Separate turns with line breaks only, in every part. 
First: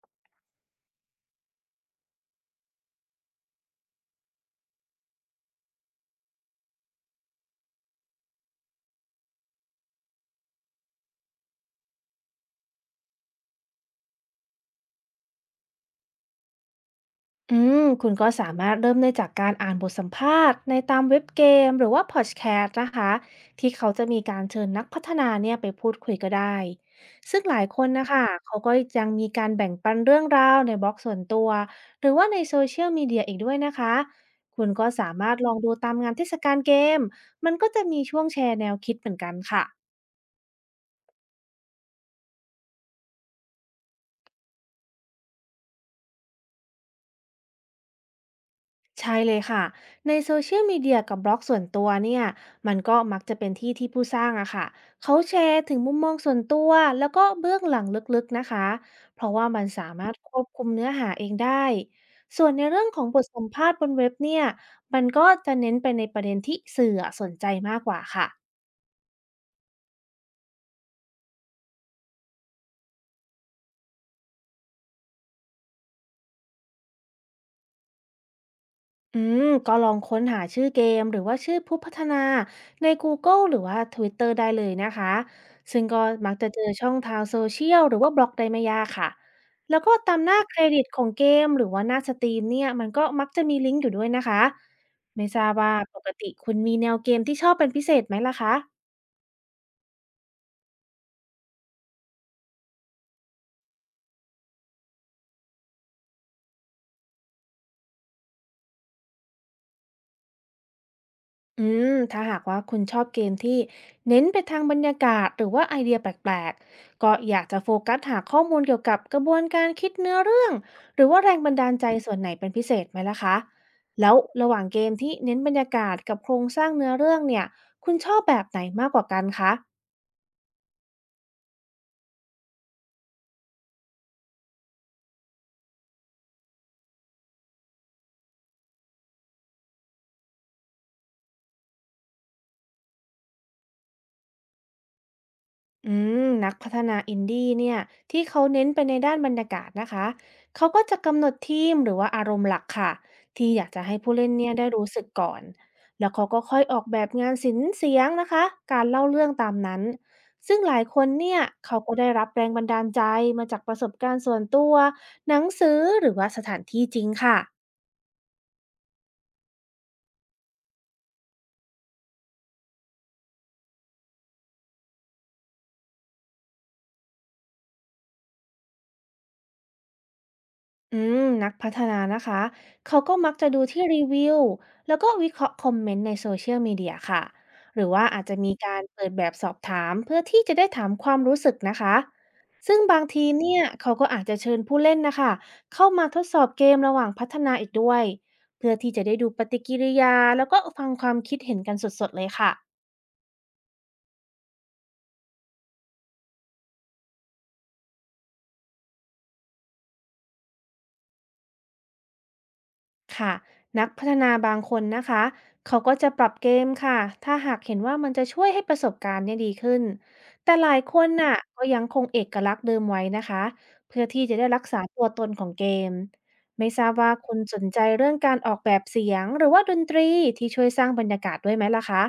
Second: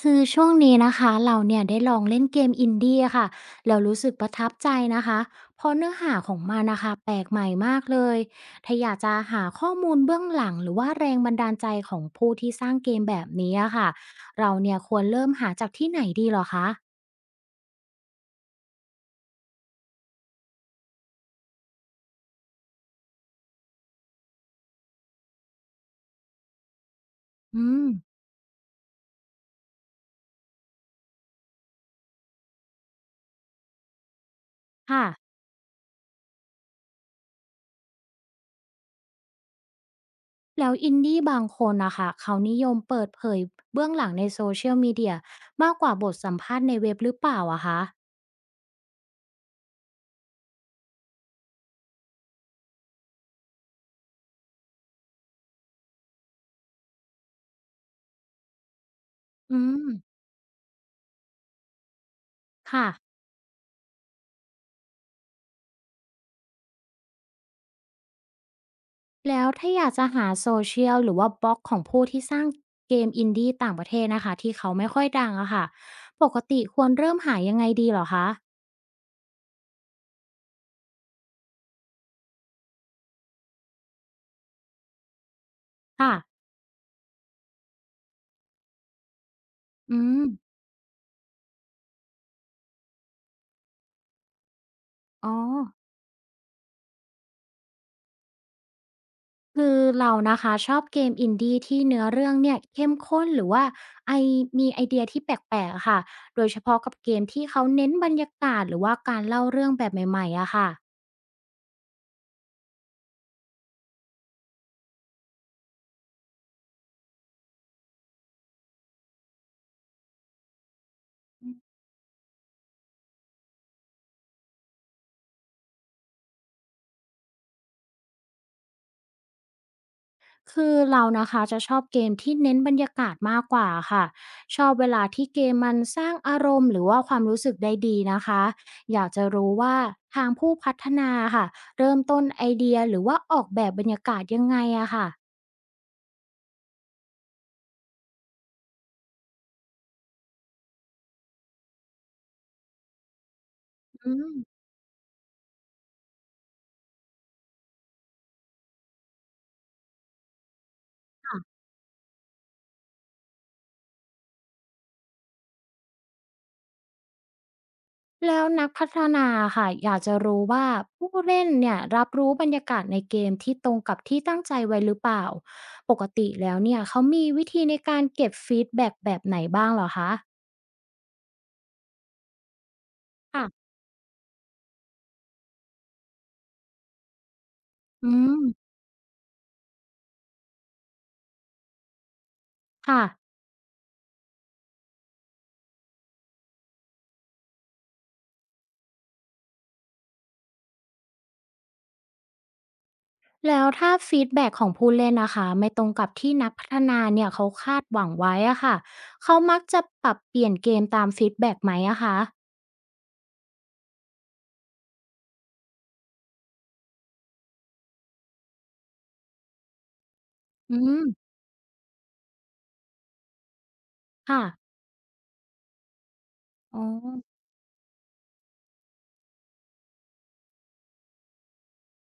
คือช่วงนี้นะคะเราเนี่ยได้ลองเล่นเกมอินดี้ค่ะแล้วรู้สึกประทับใจนะคะเพราะเนื้อหาของมันนะคะแปลกใหม่มากเลยถ้าอยากจะหาข้อมูลเบื้องหลังหรือว่าแรงบันดาลใจของผู้ที่สร้างเกมแบบนี้อะค่ะเราเนี่ยควรเริ่มหาจากที่ไหนดีเหรอคะ
คุณก็สามารถเริ่มได้จากการอ่านบทสัมภาษณ์ในตามเว็บเกมหรือว่าพอดแคสต์นะคะที่เขาจะมีการเชิญนักพัฒนาเนี่ยไปพูดคุยก็ได้ซึ่งหลา
อื
ยค
ม
นนะคะเขาก็ยังมีการแบ่งปันเรื่องราวในบล็อกส่วนตัวหรือว่าในโซเชียลมีเดียอีกด้วยนะคะคุณก็
ค่ะ
สามารถลองดูตามงานเทศกาลเกมมันก็จะมีช่วงแชร์แนวคิดเหมือนกันค่ะ
แล้วอินดี้บางคนนะคะเขานิยมเปิดเผยเบื้องหลังในโซเชียลมีเดียมากกว่าบทสัมภาษณ์ในเว็บหรือเปล่าอะคะ
ใช่เลยค่ะในโซเชียลมีเดียกับบล็อกส่วนตัวเนี่ยมันก็มักจะเป็นที่ที่ผู้สร้างอะค่ะเขาแชร์ถึงมุมมองส่วนตัวแล้วก็เบื้องหลังลึกๆนะคะเพราะว่า
อื
มันสามารถ
ม
ควบคุมเนื้อหาเองได้ส่วนในเรื่อ
ค่ะ
งของบทสัมภาษณ์บนเว็บเนี่ยมันก็จะเน้นไปในประเด็นที่สื่ออะสนใจมากกว่าค่ะ
แล้วถ้าอยากจะหาโซเชียลหรือว่าบล็อกของผู้ที่สร้างเกมอินดี้ต่างประเทศนะคะที่เขาไม่ค่อยดังอะค่ะปกติควรเริ่มหายังไงดีเหรอคะ
ก็ลองค้นหาชื่อเกมหรือว่าชื่อผู้พัฒนาใน Google หรือว่า Twitter ได้เลยนะคะซึ่งก็
ค่ะ
มักจะเจอช่องทางโซเชียลหรือว่าบล็อกได้ไม่ยากค่ะแล้วก็
อื
ตาม
ม
หน้าเครดิตของเกมหรือว่าหน้าสตรีมเนี่ยมันก็มักจะมีลิงก์อยู่ด้วยนะคะไม่
อ๋อ
ทราบว่าปกติคุณมีแนวเกมที่ชอบเป็นพิเศษไหมล่ะคะ
คือเรานะคะชอบเกมอินดี้ที่เนื้อเรื่องเนี่ยเข้มข้นหรือว่าไอมีไอเดียที่แปลกๆอะค่ะโดยเฉพาะกับเกมที่เขาเน้นบรรยากาศหรือว่าการเล่าเรื่องแบบใหม่ๆอะค่ะ
อืถ้าหากว่าคุณชอบเกมที่เน้นไปทางบรรยากาศหรือว่าไอเดียแปลกๆก็อยากจะโฟกัสหาข้อมูลเกี่ยวกับกระบวนการคิดเนื้อเรื่องหรือว่าแรงบันดาลใจส่วนไหนเป็นพิเศษไหมล่ะคะแล้วระหว่างเกมที่เน้นบรรยากาศกับโครงสร้างเนื้อเรื่องเนี่ยคุณชอบแบบไหนมากกว่ากันคะ
คือเรานะคะจะชอบเกมที่เน้นบรรยากาศมากกว่าค่ะชอบเวลาที่เกมมันสร้างอารมณ์หรือว่าความรู้สึกได้ดีนะคะอยากจะรู้ว่าทางผู้พัฒนาค่ะเริ่มต้นไอเดียหรือว่าออกแบบบรรยากาศยังไงอะค่ะ
อืนักพัฒนาอินดี้เนี่ยที่เขาเน้นไปในด้านบรรยากาศนะคะเขาก็จะกำหนดทีมหรือว่าอารมณ์หลักค่ะที่อยากจะให้
อื
ผู้เล่นเนี่ย
ม
ได้รู้สึกก่อนแล้วเขาก็ค่อยออกแบบงานศิลป์เสียงนะคะการเล่าเรื่องตามนั้นซึ่งหลายคนเนี่
ค่ะ
ยเขาก็ได้รับแรงบันดาลใจมาจากประสบการณ์ส่วนตัวหนังสือหรือว่าสถานที่จริงค่ะ
แล้วนักพัฒนาค่ะอยากจะรู้ว่าผู้เล่นเนี่ยรับรู้บรรยากาศในเกมที่ตรงกับที่ตั้งใจไว้หรือเปล่าปกติแล้วเนี่ยเขามีวิธีในการเก็บฟีดแบ็กแบบไหนบ้างเหรอคะ
นักพัฒนานะคะเขาก็มักจะดู
ค่ะ
ที่รีวิวแล้วก็วิเคราะห์คอมเมนต์ในโซเชียลมีเดียค่ะหรือว่า
อื
อาจจะ
ม
มีการเปิดแบบสอบถามเพื่อที่จะได้ถามความรู้สึกนะคะซึ่งบา
ค่ะ
งทีเนี่ยเขาก็อาจจะเชิญผู้เล่นนะคะเข้ามาทดสอบเกมระหว่างพัฒนาอีกด้วย เพื่อที่จะได้ดูปฏิกิริยาแล้วก็ฟังความคิดเห็นกันสดๆเลยค่ะ
แล้วถ้าฟีดแบ็กของผู้เล่นนะคะไม่ตรงกับที่นักพัฒนาเนี่ยเขาคาดหวังไว้อะค่ะเขามักจะปรับเปลี่ยนเกมตามฟีดแบ็กไหมอะคะ
ค่ะนักพัฒนาบางคนนะคะเขาก็จะปรับเกมค่ะถ้าหากเห็นว่ามันจะช่วยให้ประสบการณ์เนี่ยดีขึ้นแต่หลา
อื
ยค
ม
นน่ะก็ยังคงเอกลักษณ์เดิมไว้นะคะเพื่อที่จะ
ค่ะ
ได้รักษาตัวตนของเกมไม่
อ๋
ท
อ
ราบว่าคุณสนใจเรื่องการออกแบบเสียงหรือว่าดนตรีที่ช่วยสร้างบรรยากาศด้วยไหมล่ะคะ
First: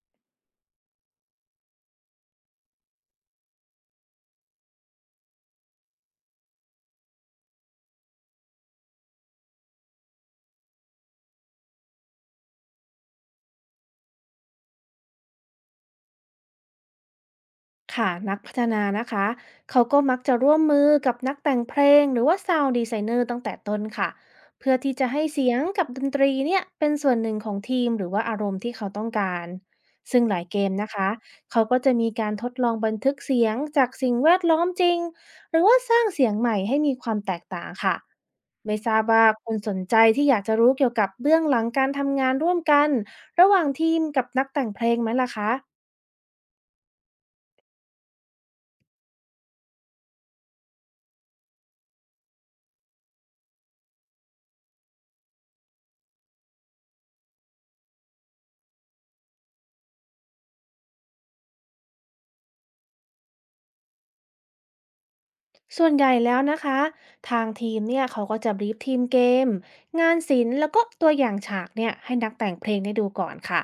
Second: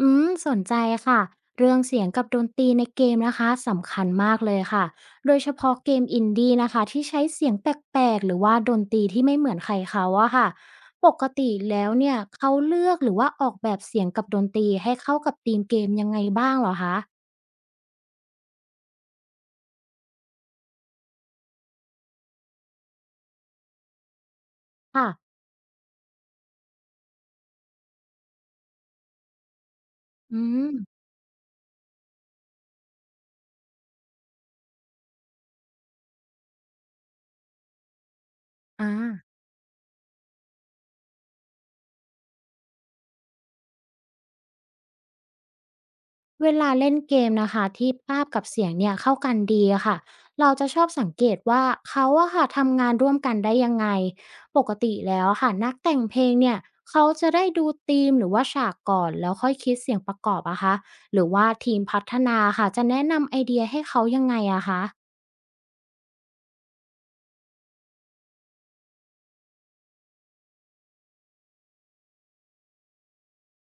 อืมสนใจค่ะเรื่องเสียงกับดนตรีในเกมนะคะสำคัญมากเลยค่ะโดยเฉพาะเกมอินดี้นะคะที่ใช้เสียงแปลกๆหรือว่าดนตรีที่ไม่เหมือนใครเขาอะค่ะปกติแล้วเนี่ยเขาเลือกหรือว่าออกแบบเสียงกับดนตรีให้เข้ากับธีมเกมยังไงบ้างเหรอคะ
ค่ะนักพัฒนานะคะเขาก็มักจะร่วมมือกับนักแต่งเพลงหรือว่าซาวด์ดีไซเนอร์ตั้งแต่ต้นค่ะเพื่อที่จะ
ค่ะ
ให้เสียงกับดนตรีเนี่ยเป็นส่วนหนึ่งของทีมหรือว่าอารมณ์ที่เขาต้องการซึ่งห
อื
ลายเกม
ม
นะคะเขาก็จะมีการทดลองบันทึกเสียงจากสิ่งแวดล้อมจริงหรือว่าสร้างเสียงใหม่ให้มีความแตกต่างค่ะไม่ท
อา
ราบว่าคุณสนใจที่อยากจะรู้เกี่ยวกับเบื้องหลังการทำงานร่วมกันระหว่างทีมกับนักแต่งเพลงไหมล่ะคะ
เวลาเล่นเกมนะคะที่ภาพกับเสียงเนี่ยเข้ากันดีอะค่ะเราจะชอบสังเกตว่าเขาอะค่ะทำงานร่วมกันได้ยังไงปกติแล้วอะค่ะนักแต่งเพลงเนี่ยเขาจะได้ดูธีมหรือว่าฉากก่อนแล้วค่อยคิดเสียงประกอบอะคะหรือว่าทีมพัฒนาค่ะจะแนะนำไอเดียให้เขายังไงอะคะ
ส่วนใหญ่แล้วนะคะทางทีมเนี่ยเขาก็จะบรีฟทีมเกมงานศิลป์แล้วก็ตัวอย่างฉากเนี่ยให้นักแต่งเพลงได้ดูก่อนค่ะ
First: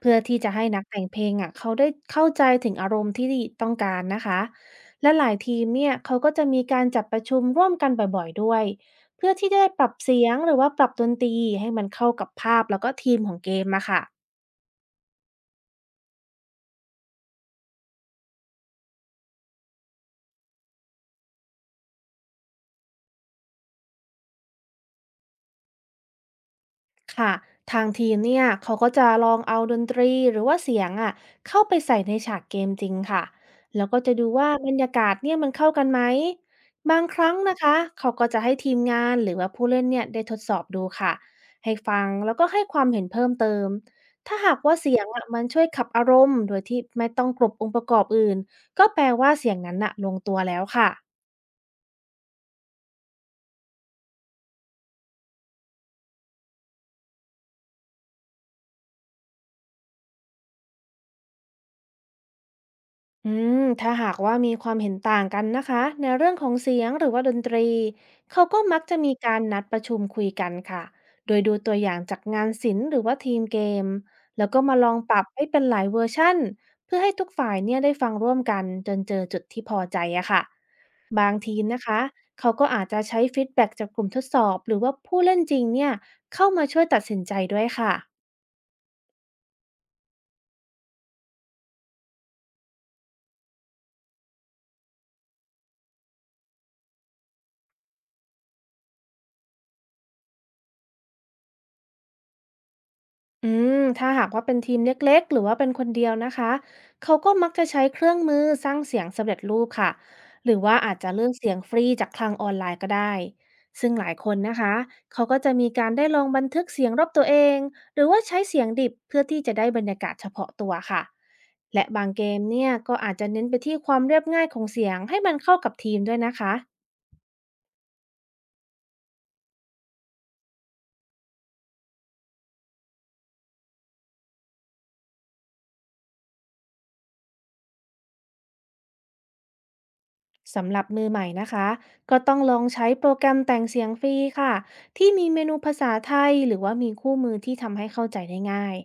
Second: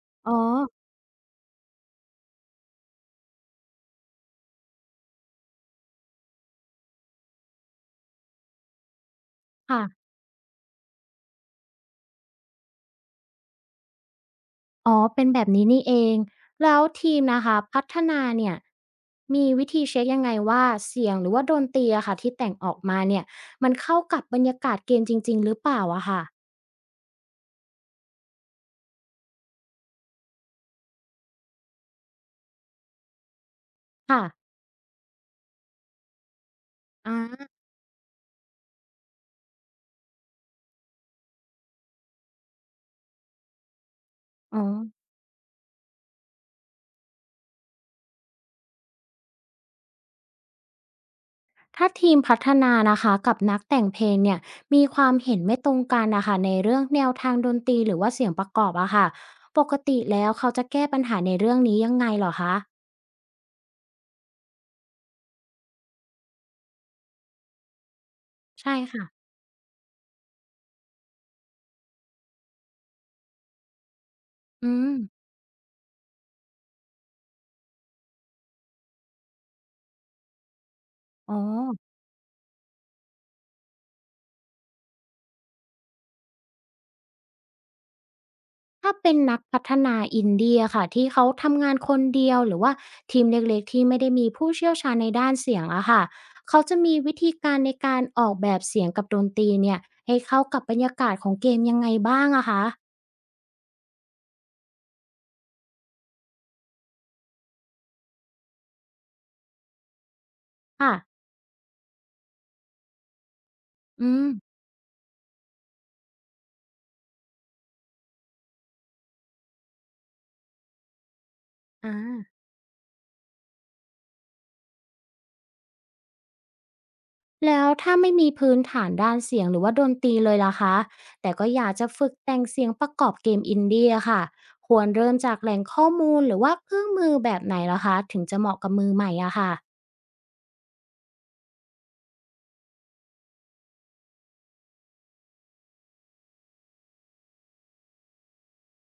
เพื่อ
อ๋อ
ที่จะให้นักแต่งเพลงอ่ะเขาได้เข้าใจถึงอารมณ์ที่ต้องการนะคะและหลายทีมเนี่ยเขาก็จะมีการจัดประชุมร่วมกันบ่อยๆด้วยเพื่อที่จะได้ป
ค่ะ
รับเสียงหรือว่าปรับดนตรีให้มันเข้ากับภาพแล้วก็ทีมของเกมมาค่ะ
อ๋อเป็นแบบนี้นี่เอง แล้วทีมนะคะพัฒนาเนี่ยมีวิธีเช็กยังไงว่าเสียงหรือว่าดนตรีอะค่ะที่แต่งออกมาเนี่ยมันเข้ากับบรรยากาศเกมจริงๆหรือเปล่าอะค่ะ
ค่ะทางทีมเนี่ยเขาก็จะลองเอาดนตรีหรือว่าเสียงอ่ะเข้าไปใส่ในฉากเกมจริงค่ะแล้วก็จะ
ค่ะ
ดูว่าบรรยากาศเนี่ยมันเข้ากันไหมบางครั้ง
อา
นะคะเขาก็จะให้ทีมงานหรือว่าผู้เล่นเนี่ยได้ทดสอบดูค่ะให้ฟังแล้วก็ให้ความเห็นเพิ่มเติมถ้าหา
อ๋
ก
อ
ว่าเสียงอ่ะมันช่วยขับอารมณ์โดยที่ไม่ต้องกลบองค์ประกอบอื่นก็แปลว่าเสียงนั้นอ่ะลงตัวแล้วค่ะ
ถ้าทีมพัฒนานะคะกับนักแต่งเพลงเนี่ยมีความเห็นไม่ตรงกันนะคะในเรื่องแนวทางดนตรีหรือว่าเสียงประกอบอะค่ะปกติแล้วเขาจะแก้ปัญหาในเรื่องนี้ยังไงเหรอคะ
อืถ้าหากว่ามีความเห็นต่างกันนะคะในเรื่องของเสียงหรือว่าดนตรีเขาก็
ใช่
มักจะ
ค่ะ
มีการนัดประชุมคุยกันค่ะโดยดูตัวอย่างจากงานศิลป์หรือว่าทีมเกมแล้วก็
อื
มาล
ม
องปรับให้เป็นหลายเวอร์ชั่นเพื่อให้ทุกฝ่ายเนี่ยได้ฟังร่วมกันจนเจอจุดที่พอใจอะค่ะบา
อ๋
ง
อ
ทีมนะคะเขาก็อาจจะใช้ฟีดแบ็กจากกลุ่มทดสอบหรือว่าผู้เล่นจริงเนี่ยเข้ามาช่วยตัดสินใจด้วยค่ะ
ถ้าเป็นนักพัฒนาอินเดียอค่ะที่เขาทำงานคนเดียวหรือว่าทีมเล็กๆที่ไม่ได้มีผู้เชี่ยวชาญในด้านเสียงอะค่ะเขาจะมีวิธีการในการออกแบบเสียงกับดนตรีเนี่ยให้เข้ากับบรรยากาศของเกมยังไงบ้างอะคะ
อืถ้าหากว่าเป็นทีมเล็กๆหรือว่าเป็นคนเดียวนะคะเขาก็มักจะใช้เครื่องมือสร้างเสียงสำเร็จรูปค่ะหรือว่า
ค่ะ
อาจจะเลือกเสียงฟรีจากคลังออนไลน์ก็ได้ซึ่งหลา
อื
ย
ม
คนนะคะเขาก็จะมีการได้ลองบันทึกเสียงรอบตัวเองหรือว่าใช้เสียงดิบเพื่อที่จะได้บรรยากาศเฉพาะตัวค่ะและ
อา
บางเกมเนี่ยก็อาจจะเน้นไปที่ความเรียบง่ายของเสียงให้มันเข้ากับทีมด้วยนะคะ
แล้วถ้าไม่มีพื้นฐานด้านเสียงหรือว่าดนตรีเลยล่ะคะแต่ก็อยากจะฝึกแต่งเสียงประกอบเกมอินเดียค่ะควรเริ่มจากแหล่งข้อมูลหรือว่าเครื่องมือแบบไหนลหคะถึงจะเหมาะกับมือใหม่อะค่ะ
สำหรับมือใหม่นะคะก็ต้องลองใช้โปรแกรมแต่งเสียงฟรีค่ะที่มีเมนูภาษาไทยหรือว่ามีคู่มือที่ทำให้เข้าใจได้ง่าย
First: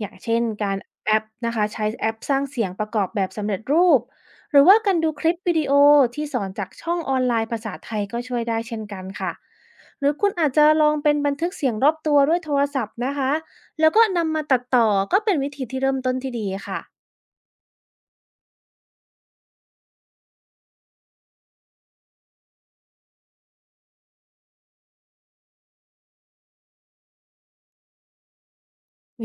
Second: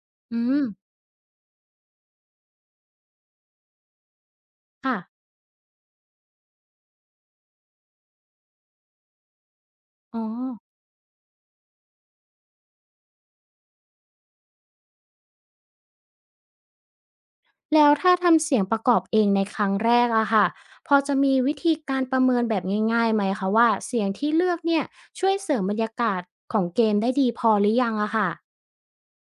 อย่างเช่
อื
น
ม
การแอปนะคะใช้แอปสร้างเสียงประกอบแบบสำเร็จรูปหรือว่าการ
ค่ะ
ดูคลิปวิดีโอที่สอนจากช่องออนไลน์ภาษาไทยก็ช่วยได้เช่นกันค่ะหรือ
อ๋อ
คุณอาจจะลองเป็นบันทึกเสียงรอบตัวด้วยโทรศัพท์นะคะแล้วก็นำมาตัดต่อก็เป็นวิธีที่เริ่มต้นที่ดีค่ะ
แล้วถ้าทำเสียงประกอบเองในครั้งแรกอะค่ะพอจะมีวิธีการประเมินแบบง่ายๆไหมคะว่าเสียงที่เลือกเนี่ยช่วยเสริมบรรยากาศของเกมได้ดีพอหรือยังอะค่ะ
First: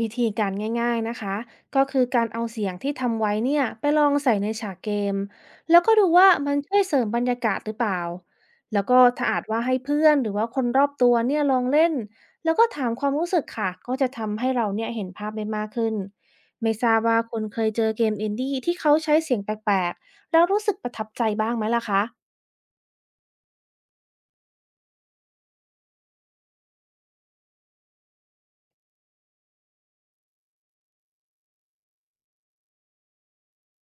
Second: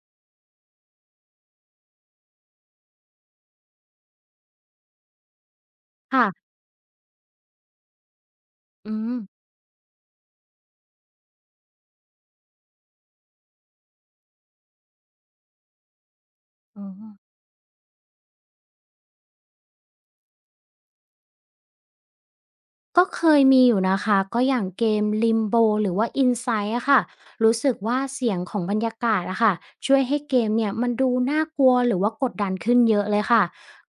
วิธีการง่ายๆนะคะก็คือการเอาเสียงที่ทำไว้เนี่ยไปลองใส่ในฉากเกมแล้วก็ดูว่ามั
ค่ะ
นช่วยเสริมบรรยากาศหรือเปล่าแล้ว
อื
ก็
ม
ถ้าอาจว่าให้เพื่อนหรือว่าคนรอบตัวเนี่ยลองเล่นแล้วก็ถามความรู้สึกค่ะก็จะทำให้เราเนี่ยเห็นภาพได้มากขึ้นไม่
อ๋
ท
อ
ราบว่าคุณเคยเจอเกมอินดี้ที่เขาใช้เสียงแปลกๆแล้วรู้สึกประทับใจบ้างไหมล่ะคะ
ก็เคยมีอยู่นะคะก็อย่างเกม Limbo หรือว่า Inside อะค่ะรู้สึกว่าเสียงของบรรยากาศอะค่ะช่วยให้เกมเนี่ยมันดูน่ากลัวหรือว่ากดดันขึ้นเยอะเลยค่ะ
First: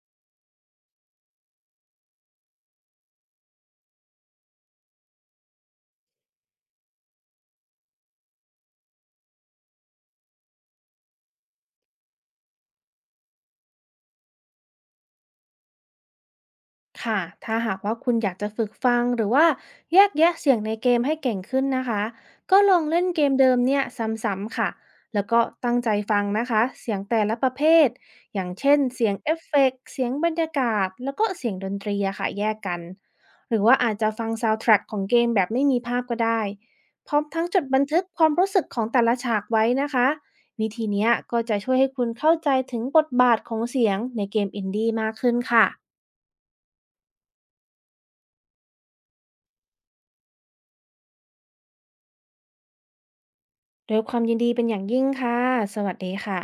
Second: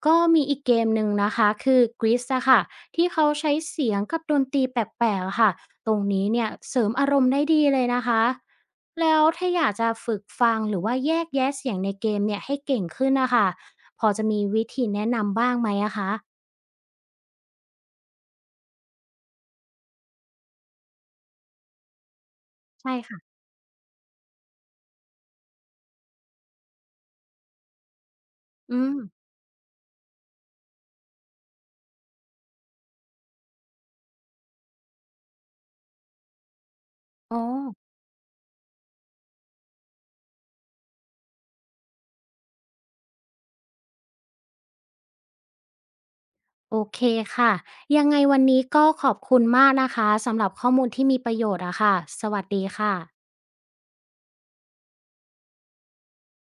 ก็มีอีกเกมหนึ่งนะคะคือ Gris อะค่ะที่เขาใช้เสียงกับดนตรีแปลกๆอะค่ะตรงนี้เนี่ยเสริมอารมณ์ได้ดีเลยนะคะแล้วถ้าอยากจะฝึกฟังหรือว่าแยกแยะเสียงในเกมเนี่ยให้เก่งขึ้นนะคะพอจะมีวิธีแนะนำบ้างไหมอะคะ
ค่ะ ถ้าหากว่าคุณอยากจะฝึกฟังหรือว่าแยกแยะเสียงในเกมให้เก่งขึ้นนะคะ ก็ลอง
ใช่
เล่น
ค่ะ
เกมเดิมเนี่ยซ้ำๆค่ะ แล้วก็ตั้งใจฟังนะคะ เสียงแต่ละประเภท อย่างเช่
อื
น
ม
เสียงเอฟเฟกต์เสียงบรรยากาศ แล้วก็เสียงดนตรีอะค่ะแยกกันหรือว่าอาจจะฟังซาวด์แทร็กของเกมแบบไม่มีภาพก็ได้พร้อม
อ๋อ
ทั้งจดบันทึกความรู้สึกของแต่ละฉากไว้นะคะวิธีเนี้ยก็จะช่วยให้คุณเข้าใจถึงบทบาทของเสียงในเกมอินดี้มากขึ้นค่ะ
โอเคค่ะยังไงวันนี้ก็ขอบคุณมากนะคะสำหรับข้อมูลที่มีประโยชน์อะค่ะสวัสดีค่ะ
ด้วยความยินดีเป็นอย่างยิ่งค่ะ สวัสดีค่ะ